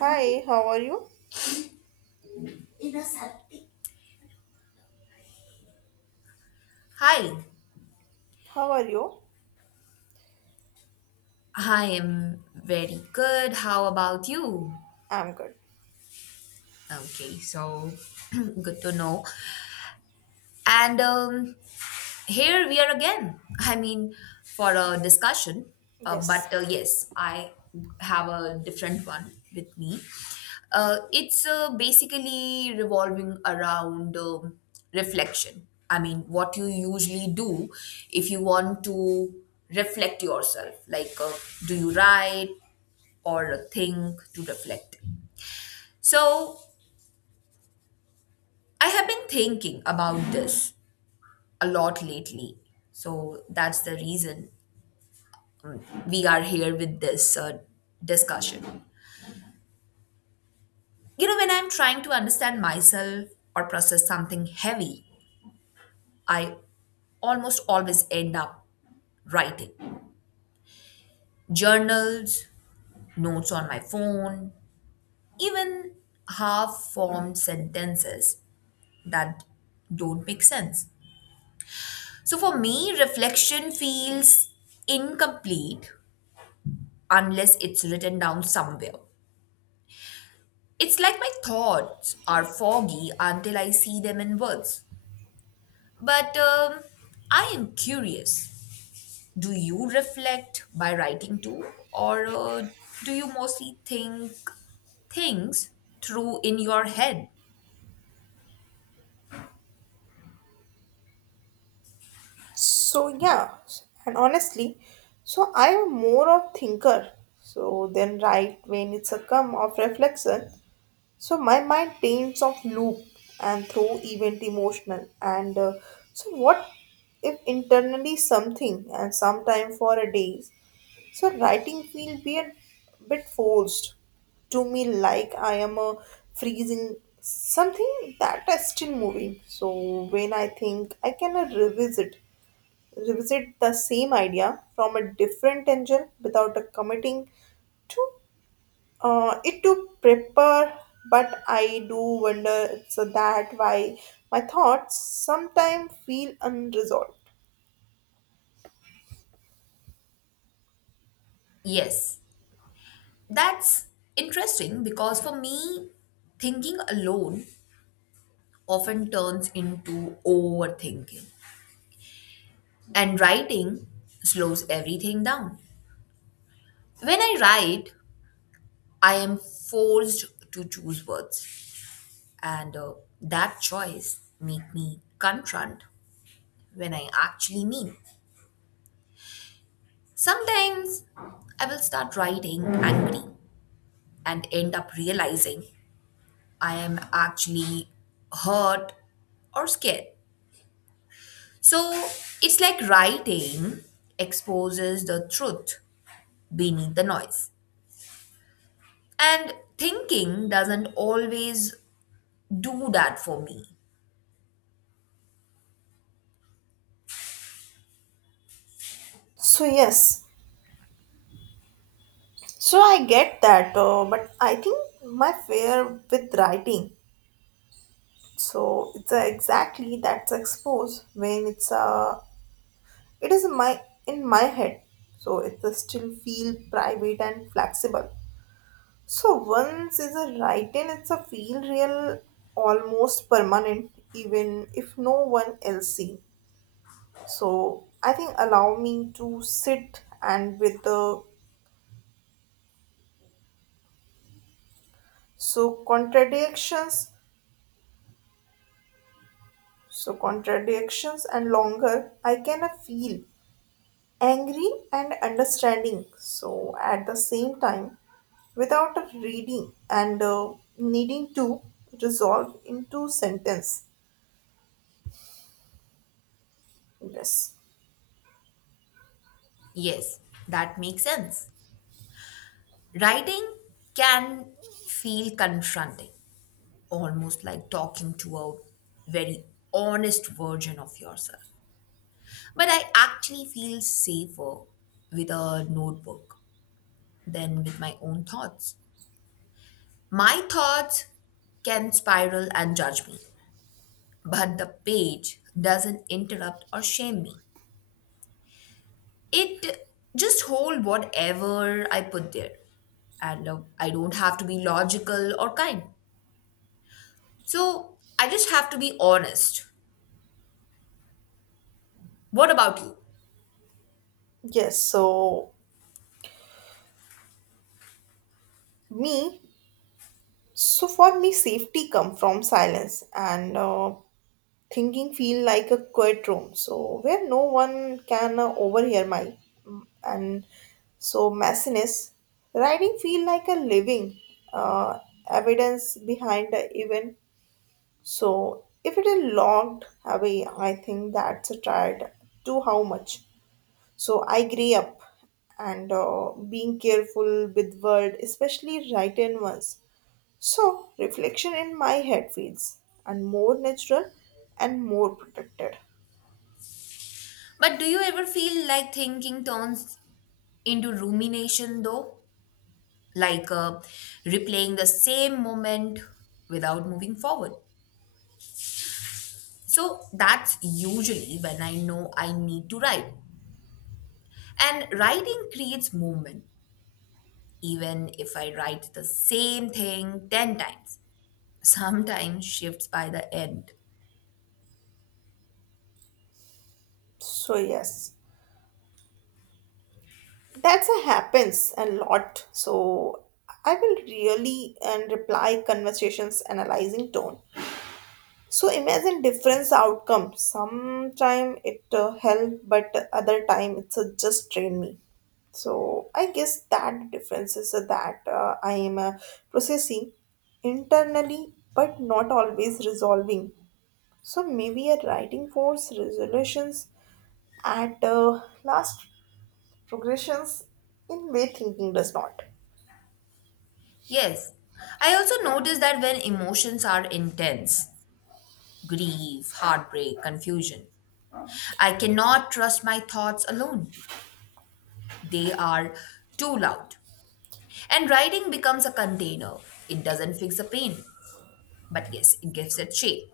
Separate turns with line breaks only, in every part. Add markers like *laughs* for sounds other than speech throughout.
Hi, how are you?
Hi,
How are you?
I am very good. How about you?
I'm good.
Okay, so *clears throat* good to know. And here we are again. I mean, for a discussion,
Yes.
but yes, I have a different one with me. It's basically revolving around reflection. I mean, what you usually do if you want to reflect yourself. Like, do you write? Or think to reflect. So, I have been thinking about this a lot lately. So, that's the reason we are here with this discussion. You know, when I'm trying to understand myself or process something heavy, I almost always end up writing journals, notes on my phone, even half formed sentences that don't make sense. So for me, reflection feels incomplete unless it's written down somewhere. It's like my thoughts are foggy until I see them in words. But I am curious, do you reflect by writing too? Or do you mostly think things through in your head?
So yeah, and honestly, so I am more of thinker. So then right when it's a come of reflection, so my mind paints of loop and through event emotional and so what if internally something and sometime for a days. So writing feel be a bit forced to me, like I am a freezing something that is still moving. So when I think I can revisit revisit the same idea from a different angle without a committing to it to prepare, but I do wonder so that why my thoughts sometimes feel unresolved.
Yes, that's interesting because for me, thinking alone often turns into overthinking, and writing slows everything down. When I write, I am forced to choose words, and that choice make me confront when I actually mean. Sometimes I will start writing angry and end up realizing I am actually hurt or scared. So it's like writing exposes the truth beneath the noise. And thinking doesn't always do that for me.
So yes, so I get that, but I think my fear with writing. So it's exactly that's exposed when it's it is my in my head. So it is still feel private and flexible. So once is a writing, it's a feel real, almost permanent, even if no one else see. So I think allow me to sit and with the so contradictions. So contradictions and longer, I can feel angry and understanding. So at the same time, without a reading and needing to resolve into sentence. Yes,
Yes, that makes sense. Writing can feel confronting, almost like talking to a very honest version of yourself. But I actually feel safer with a notebook than with my own thoughts. My thoughts can spiral and judge me, but the page doesn't interrupt or shame me. It just hold whatever I put there, and I don't have to be logical or kind, so I just have to be honest. What about you?
yes. So me. So for me, safety come from silence, and thinking feel like a quiet room so where no one can overhear my mm, and so messiness writing feel like a living uh, evidence behind the event. So if it is logged away, I think that's a tried to how much so I grew up and being careful with word, especially written ones. So reflection in my head feels and more natural and more protected.
But do you ever feel like thinking turns into rumination though, like replaying the same moment without moving forward? So that's usually when I know I need to write, and writing creates movement. Even if I write the same thing 10 times, sometimes shifts by the end.
So yes, that's a happens a lot. So I will really and reply conversations analyzing tone. So imagine different outcome. Sometime it help, but other time it's just train me. So I guess that difference is that I am processing internally, but not always resolving. So maybe a writing force resolutions at last progressions in way thinking does not.
Yes, I also notice that when emotions are intense, grief, heartbreak, confusion, I cannot trust my thoughts alone. They are too loud. And writing becomes a container. It doesn't fix the pain, but yes, it gives it shape.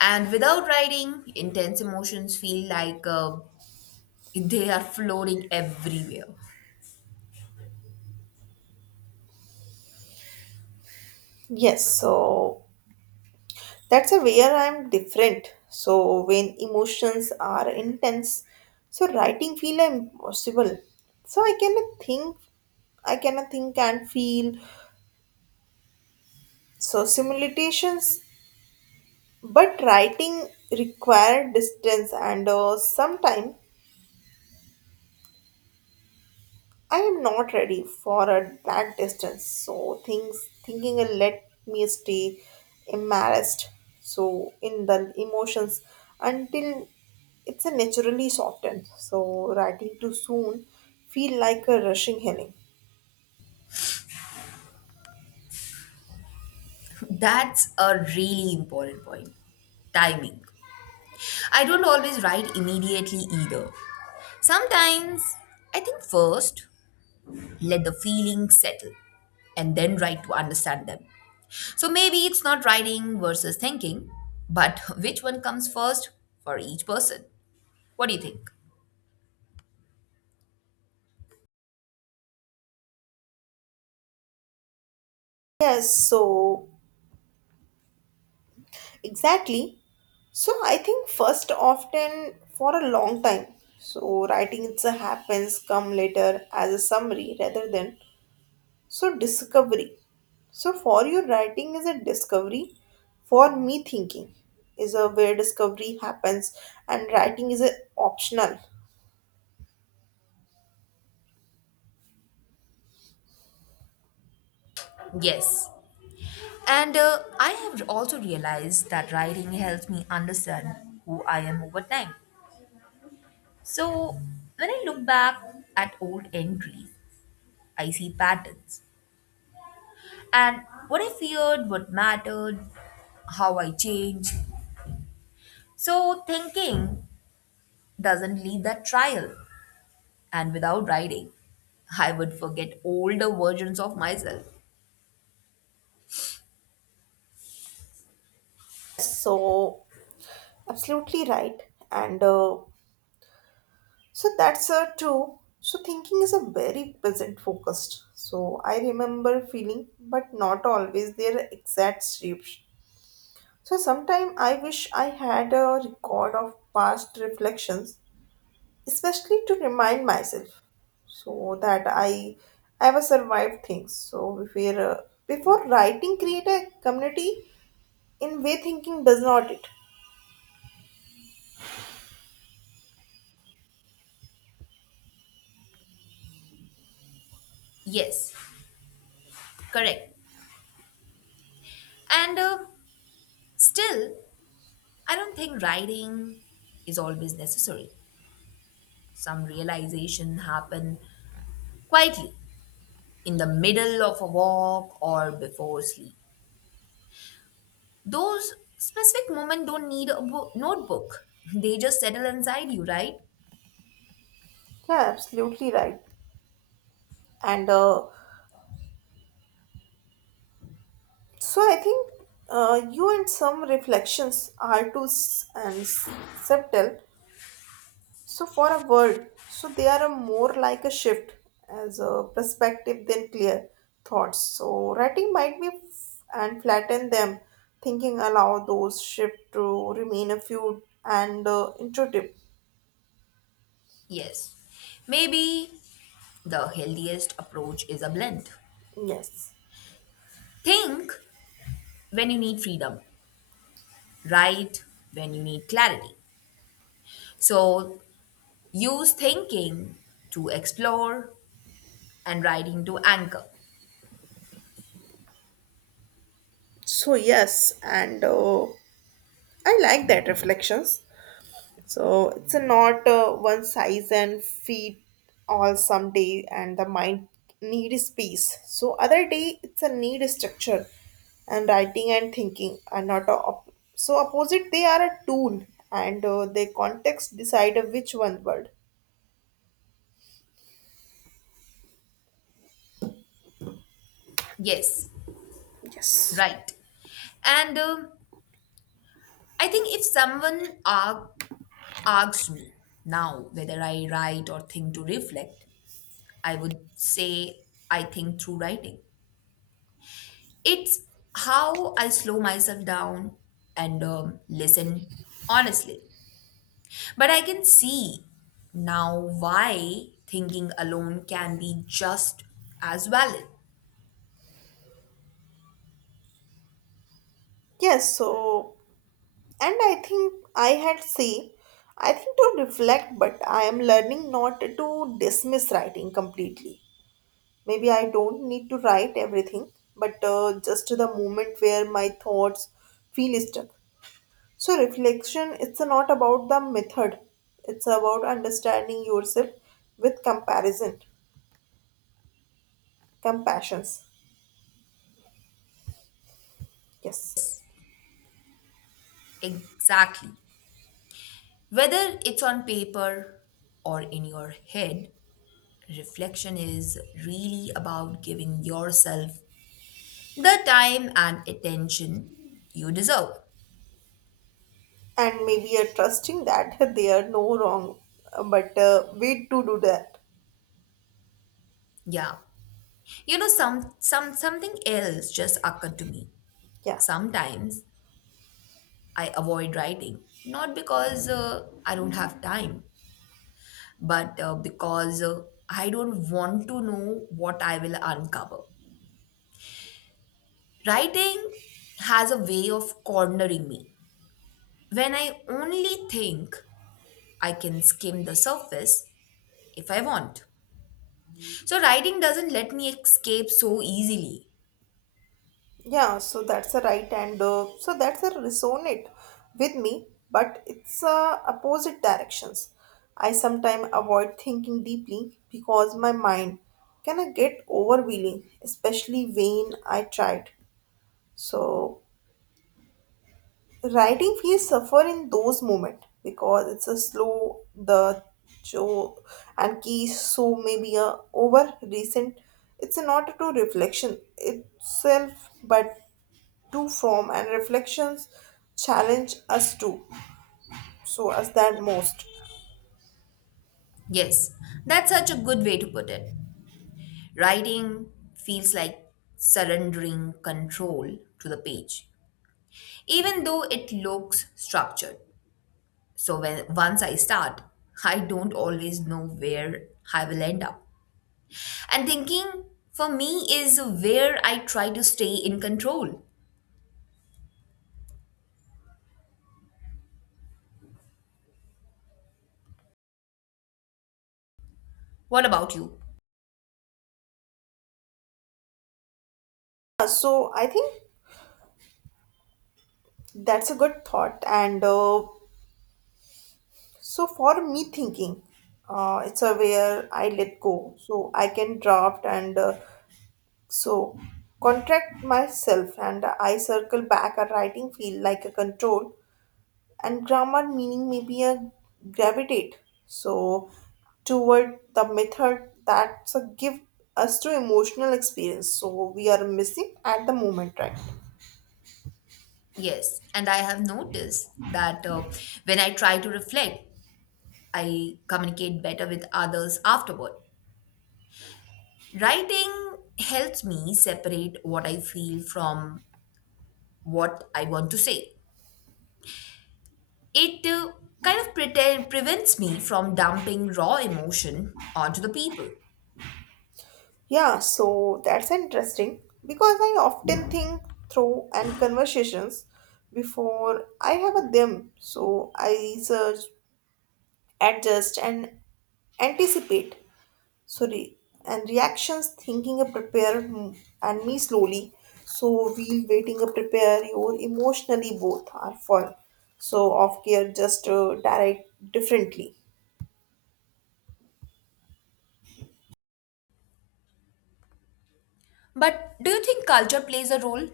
And without writing, intense emotions feel like they are floating everywhere.
Yes, so that's a where I'm different. So when emotions are intense, so writing feel impossible. So I cannot think and feel. So simulations, but writing require distance and sometime I am not ready for a, that distance. So things thinking will let me stay embarrassed. So in the emotions until it's a naturally softened. So writing too soon feel like a rushing healing.
*laughs* That's a really important point, timing. I don't always write immediately either. Sometimes I think first, let the feelings settle, and then write to understand them. So maybe it's not writing versus thinking, but *laughs* which one comes first for each person? What do you think?
Yes, so exactly. So I think first often for a long time. So writing it's a happens come later as a summary rather than so, discovery. So, for you, writing is a discovery. For me, thinking is a where discovery happens, and writing is a optional.
Yes. And I have also realized that writing helps me understand who I am over time. So when I look back at old entries, I see patterns and what I feared, what mattered, how I changed. So thinking doesn't leave that trial, and without writing, I would forget older versions of myself.
So, absolutely right. And so that's true. So, thinking is a very present focused. So, I remember feeling, but not always their exact shapes. So, sometime I wish I had a record of past reflections, especially to remind myself so that I ever survived things. So before, before writing, create a community in way thinking does not it.
Yes, correct. And still, I don't think writing is always necessary. Some realization happen quietly in the middle of a walk or before sleep. Those specific moments don't need a notebook. *laughs* They just settle inside you, right?
Yeah, absolutely right. And so I think you and some reflections are too subtle So, for a word, so they are a more like a shift as a perspective than clear thoughts. So, writing might be f- and flatten them, thinking allow those shift to remain a few and intuitive.
Yes. Maybe the healthiest approach is a blend.
Yes.
Think when you need freedom, write when you need clarity. So use thinking to explore and writing to anchor.
So, yes, and I like that reflections. So it's a not one size and fit all. Some day and the mind need space. So other day it's a need structure, and writing and thinking are not a opposite. They are a tool, and their context decide which one word.
Yes,
Yes.
right. And I think if someone asks me now whether I write or think to reflect, I would say, I think through writing. It's how I slow myself down and listen honestly. But I can see now why thinking alone can be just as valid.
Yes, so and I think I had say I think to reflect, but I am learning not to dismiss writing completely. Maybe I don't need to write everything, but just the moment where my thoughts feel stuck. So reflection, it's not about the method. It's about understanding yourself with comparison, compassions. Yes.
Exactly. Whether it's on paper or in your head, reflection is really about giving yourself the time and attention you deserve.
And maybe trusting that *laughs* they are no wrong, but wait to do that.
Yeah. You know, something else just occurred to me.
Yeah.
Sometimes I avoid writing, not because I don't have time, but because I don't want to know what I will uncover. Writing has a way of cornering me. When I only think I can skim the surface if I want. So writing doesn't let me escape so easily.
Yeah, so that's a right, and so that's a resonate with me, but it's opposite directions. I sometimes avoid thinking deeply because my mind can I get overwhelming, especially when I tried. So writing feels suffer in those moments because it's a slow the show and key. So maybe a over recent, it's not to reflection itself but to from and reflections challenge us to so us that most.
Yes, that's such a good way to put it. Writing feels like surrendering control to the page, even though it looks structured. So when once I start, I don't always know where I will end up. And thinking for me is where I try to stay in control. What about you?
So I think that's a good thought, and so for me thinking it's a where I let go so I can draft and so contract myself and I circle back. A writing feel like a control and grammar meaning may be a gravitate so toward the method that's a give us to emotional experience so we are missing at the moment, right?
Yes, and I have noticed that when I try to reflect, I communicate better with others afterward. Writing helps me separate what I feel from what I want to say. It prevents me from dumping raw emotion onto the people.
Yeah, so that's interesting because I often think through and conversations before I have a them. So I search, adjust and anticipate so re- and reactions. Thinking a prepare, mm, and me slowly. So we'll waiting a prepare your emotionally, both are fun, so off gear just direct differently.
But do you think culture plays a role?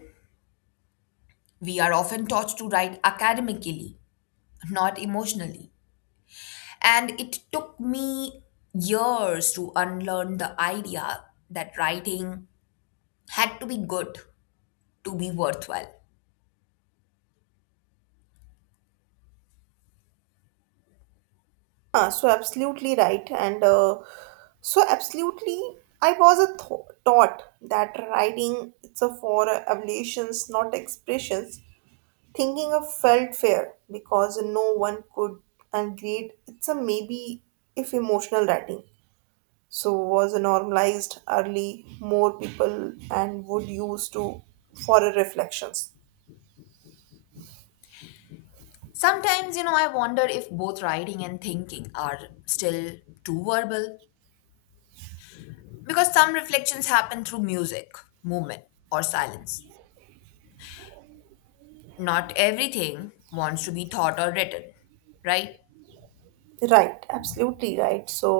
We are often taught to write academically, not emotionally. And it took me years to unlearn the idea that writing had to be good to be worthwhile.
Ah, so absolutely right, and so absolutely I was a taught that writing it's a for ablations, not expressions. Thinking of felt fair because no one could and great. It's a maybe if emotional writing so was normalized early, more people and would use to for a reflections.
Sometimes, you know, I wonder if both writing and thinking are still too verbal, because some reflections happen through music, movement, or silence. Not everything wants to be thought or written, right?
Right, absolutely right. So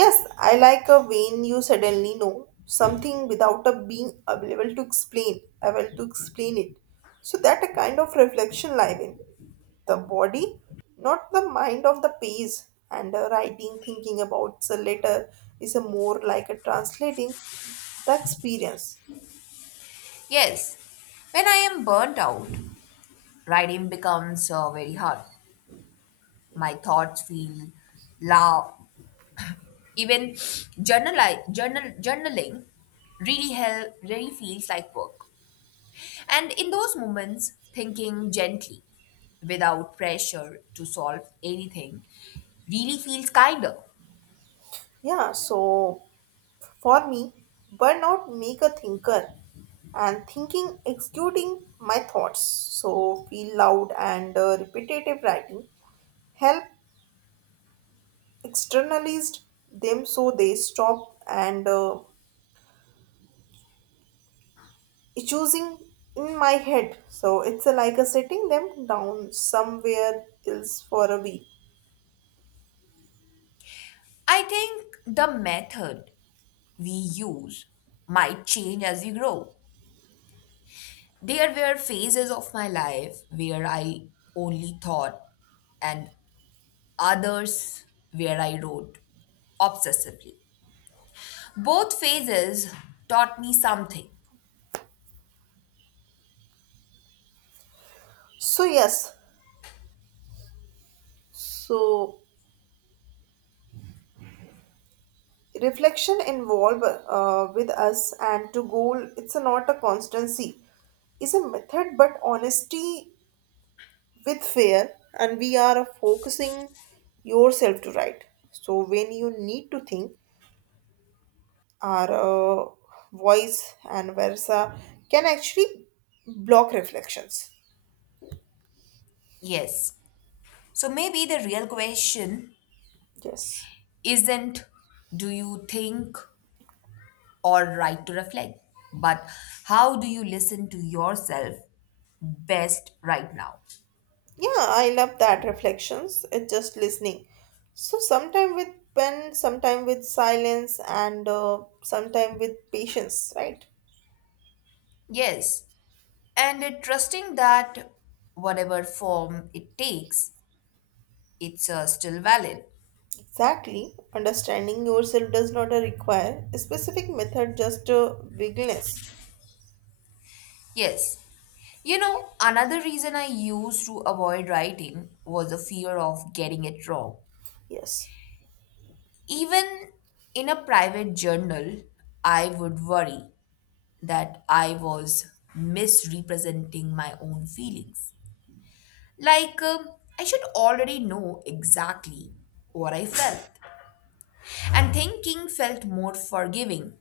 yes, I like a when you suddenly know something without a being available to explain able to explain it, so that a kind of reflection live in the body, not the mind of the page. And writing thinking about the letter is a more like a translating the experience.
Yes, when I am burnt out, writing becomes very hard. My thoughts feel loud. Even journaling really feels like work. And in those moments, thinking gently without pressure to solve anything really feels kinder.
Yeah, so for me, burnout make a thinker and thinking executing my thoughts. So feel loud and repetitive. Writing help externalized them so they stop and choosing in my head. So it's like a setting them down somewhere else for a week.
I think the method we use might change as we grow. There were phases of my life where I only thought, and others where I wrote obsessively. Both phases taught me something.
So yes, so reflection involved with us, and to goal it's a not a constancy is a method but honesty with fear, and we are focusing yourself to write. So when you need to think, our voice and versa can actually block reflections.
Yes. So maybe the real question
Yes.
isn't do you think or right to reflect, but how do you listen to yourself best right now?
Yeah, I love that reflections. It's just listening. So sometime with pen, sometime with silence, and sometime with patience, right?
Yes, and trusting that whatever form it takes, it's still valid.
Exactly. Understanding yourself does not require a specific method, just wiggleness.
Yes. You know, another reason I used to avoid writing was the fear of getting it wrong.
Yes.
Even in a private journal, I would worry that I was misrepresenting my own feelings. Like, I should already know exactly what I felt. And thinking felt more forgiving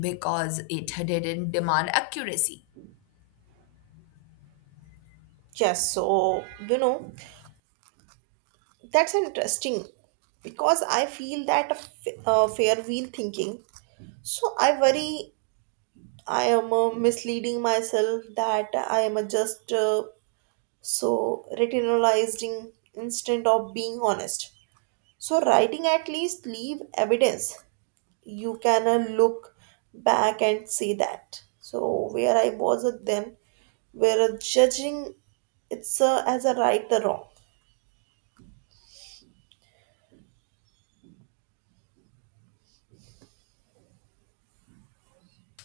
because it didn't demand accuracy.
Yes. So you know, that's interesting because I feel that a fair wheel thinking. So I worry I am misleading myself, that I am just so retinalizing instead of being honest. So writing at least leave evidence you can look back and see that so where I was at then, where judging it's as a right or wrong.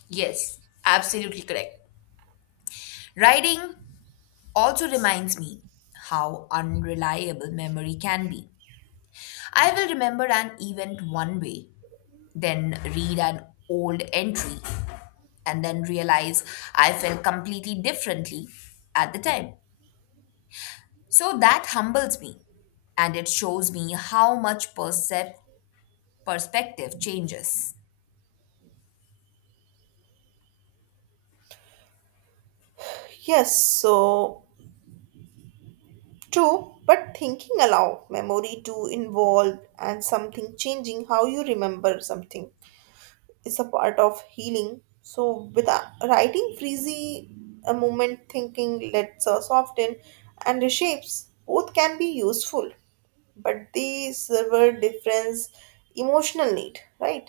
Yes, absolutely correct. Writing also reminds me how unreliable memory can be. I will remember an event one way, then read an old entry, and then realize I felt completely differently at the time. So that humbles me, and it shows me how much perspective changes.
Yes, so true, but thinking allow memory to involve, and something changing how you remember something is a part of healing. So, with writing freezy, a moment thinking lets us soften and reshapes. Both can be useful, but they serve a difference emotional need, right?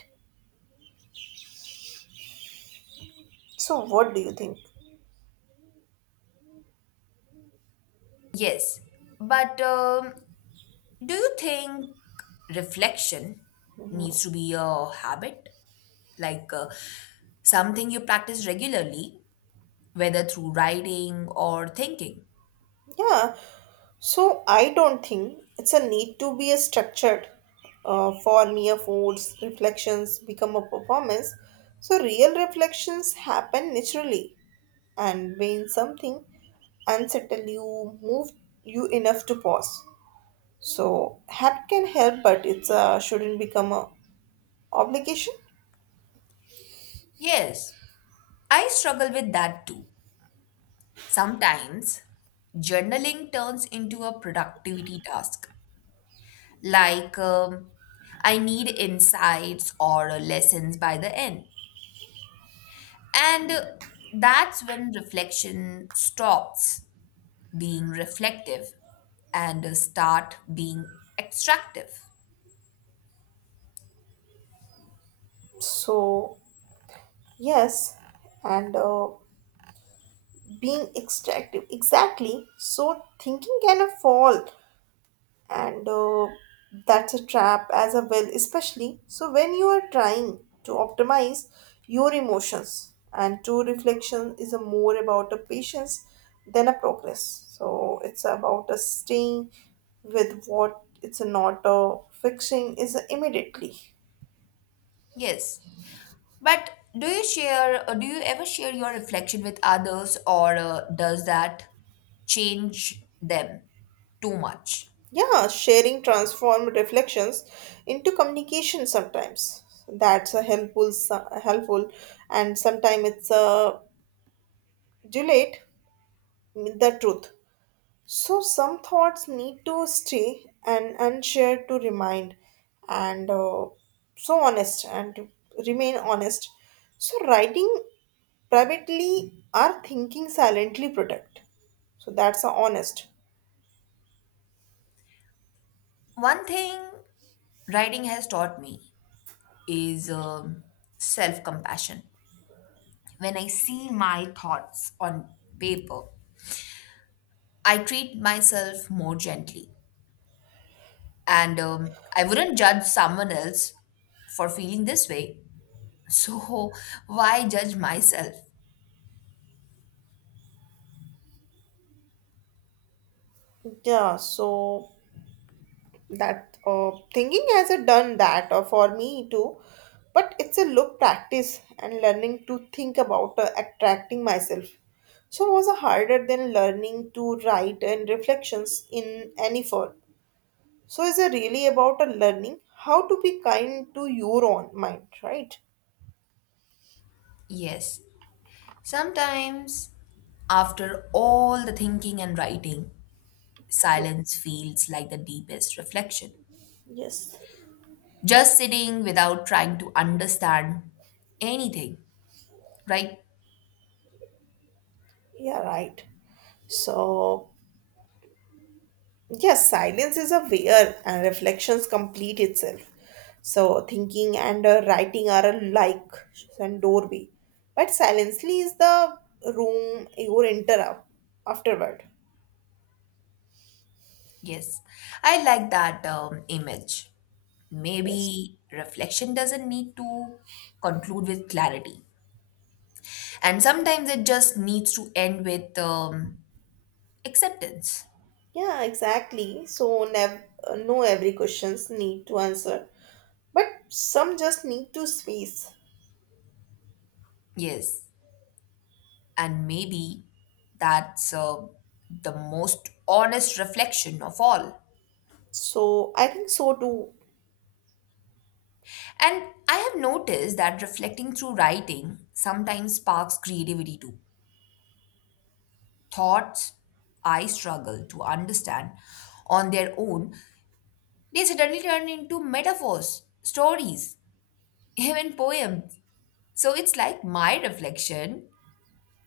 So, what do you think?
Yes, but do you think reflection needs to be a habit, like something you practice regularly, whether through writing or thinking?
Yeah, so I don't think it's a need to be a structured for mere foods, reflections become a performance. So real reflections happen naturally and when something unsettle you, move you enough to pause. So help can help, but it's shouldn't become a obligation.
Yes, I struggle with that too. Sometimes journaling turns into a productivity task, like I need insights or lessons by the end. And that's when reflection stops being reflective and start being extractive.
So yes, and being extractive exactly. So thinking can fall and that's a trap as a well, especially so when you are trying to optimize your emotions, and true reflection is a more about a patience than a progress. So it's about a staying with what it's not a fixing is immediately.
Yes. But do you ever share your reflection with others, or does that change them too much?
Yeah, sharing transform reflections into communication. Sometimes that's a helpful, helpful, and sometimes it's a dilate the truth. So, some thoughts need to stay and unshared to remind, and so honest and to remain honest. So, writing privately or thinking silently protect. So, that's a honest.
One thing writing has taught me is self compassion. When I see my thoughts on paper, I treat myself more gently. And I wouldn't judge someone else for feeling this way, so why judge myself?
Yeah, so that thinking has a done that for me too, but it's a look practice, and learning to think about attracting myself so was a harder than learning to write and reflections in any form. So is it really about a learning how to be kind to your own mind, right?
Yes, sometimes after all the thinking and writing,
Yes.
silence feels like the deepest reflection.
Yes.
Just sitting without trying to understand anything, right?
Yeah, right. So yes, silence is a where reflections complete itself. So thinking and writing are alike and doorway, but silently is the room you enter up afterward.
Yes, I like that image.
Yes.
Maybe reflection doesn't need to conclude with clarity, and sometimes it just needs to end with acceptance.
Yeah, exactly. So no every questions need to answer, but some just need to space.
Yes. And maybe that's the most honest reflection of all.
So I think so too.
And I have noticed that reflecting through writing sometimes sparks creativity too. Thoughts I struggle to understand on their own, they suddenly turn into metaphors, stories, *laughs* even poems. So it's like my reflection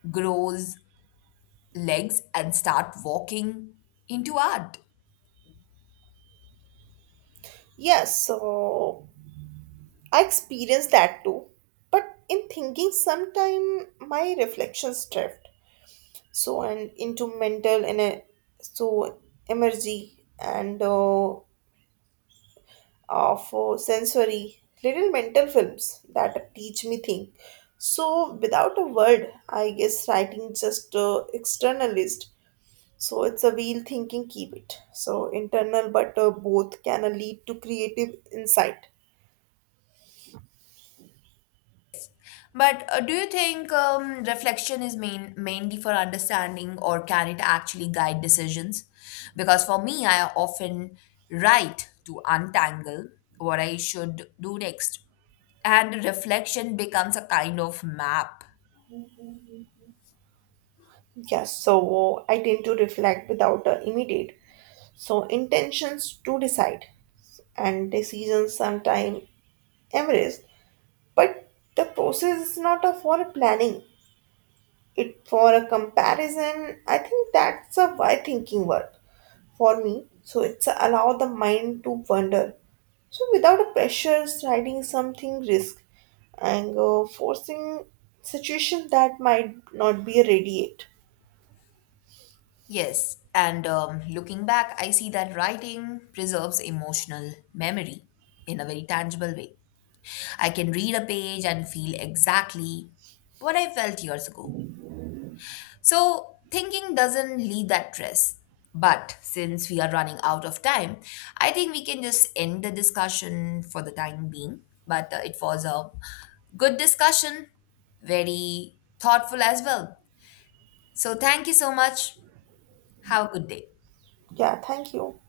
grows legs and start walking into art.
Yes. So I experienced that too. But in thinking, sometime my reflections drift, so and into mental and so emergy and of sensory little mental films that teach me think so without a word. I guess writing just externalist, so it's a wheel thinking keep it so internal, but both can lead to creative insight.
But do you think reflection is main, mainly for understanding, or can it actually guide decisions? Because for me, I often write to untangle what I should do next, and reflection becomes a kind of map.
Yes, so I tend to reflect without immediate so intentions to decide, and decisions sometime embrace, but the process is not a for planning, it for a comparison. I think that's a why thinking work for me, so it's allow the mind to wander so without a pressure. Writing something risk and forcing situation that might not be radiate.
Yes, and looking back, I see that writing preserves emotional memory in a very tangible way. I can read a page and feel exactly what I felt years ago. So, thinking doesn't leave that stress. But since we are running out of time, I think we can just end the discussion for the time being. But it was a good discussion, very thoughtful as well. So, thank you so much. Have a good day.
Yeah, thank you.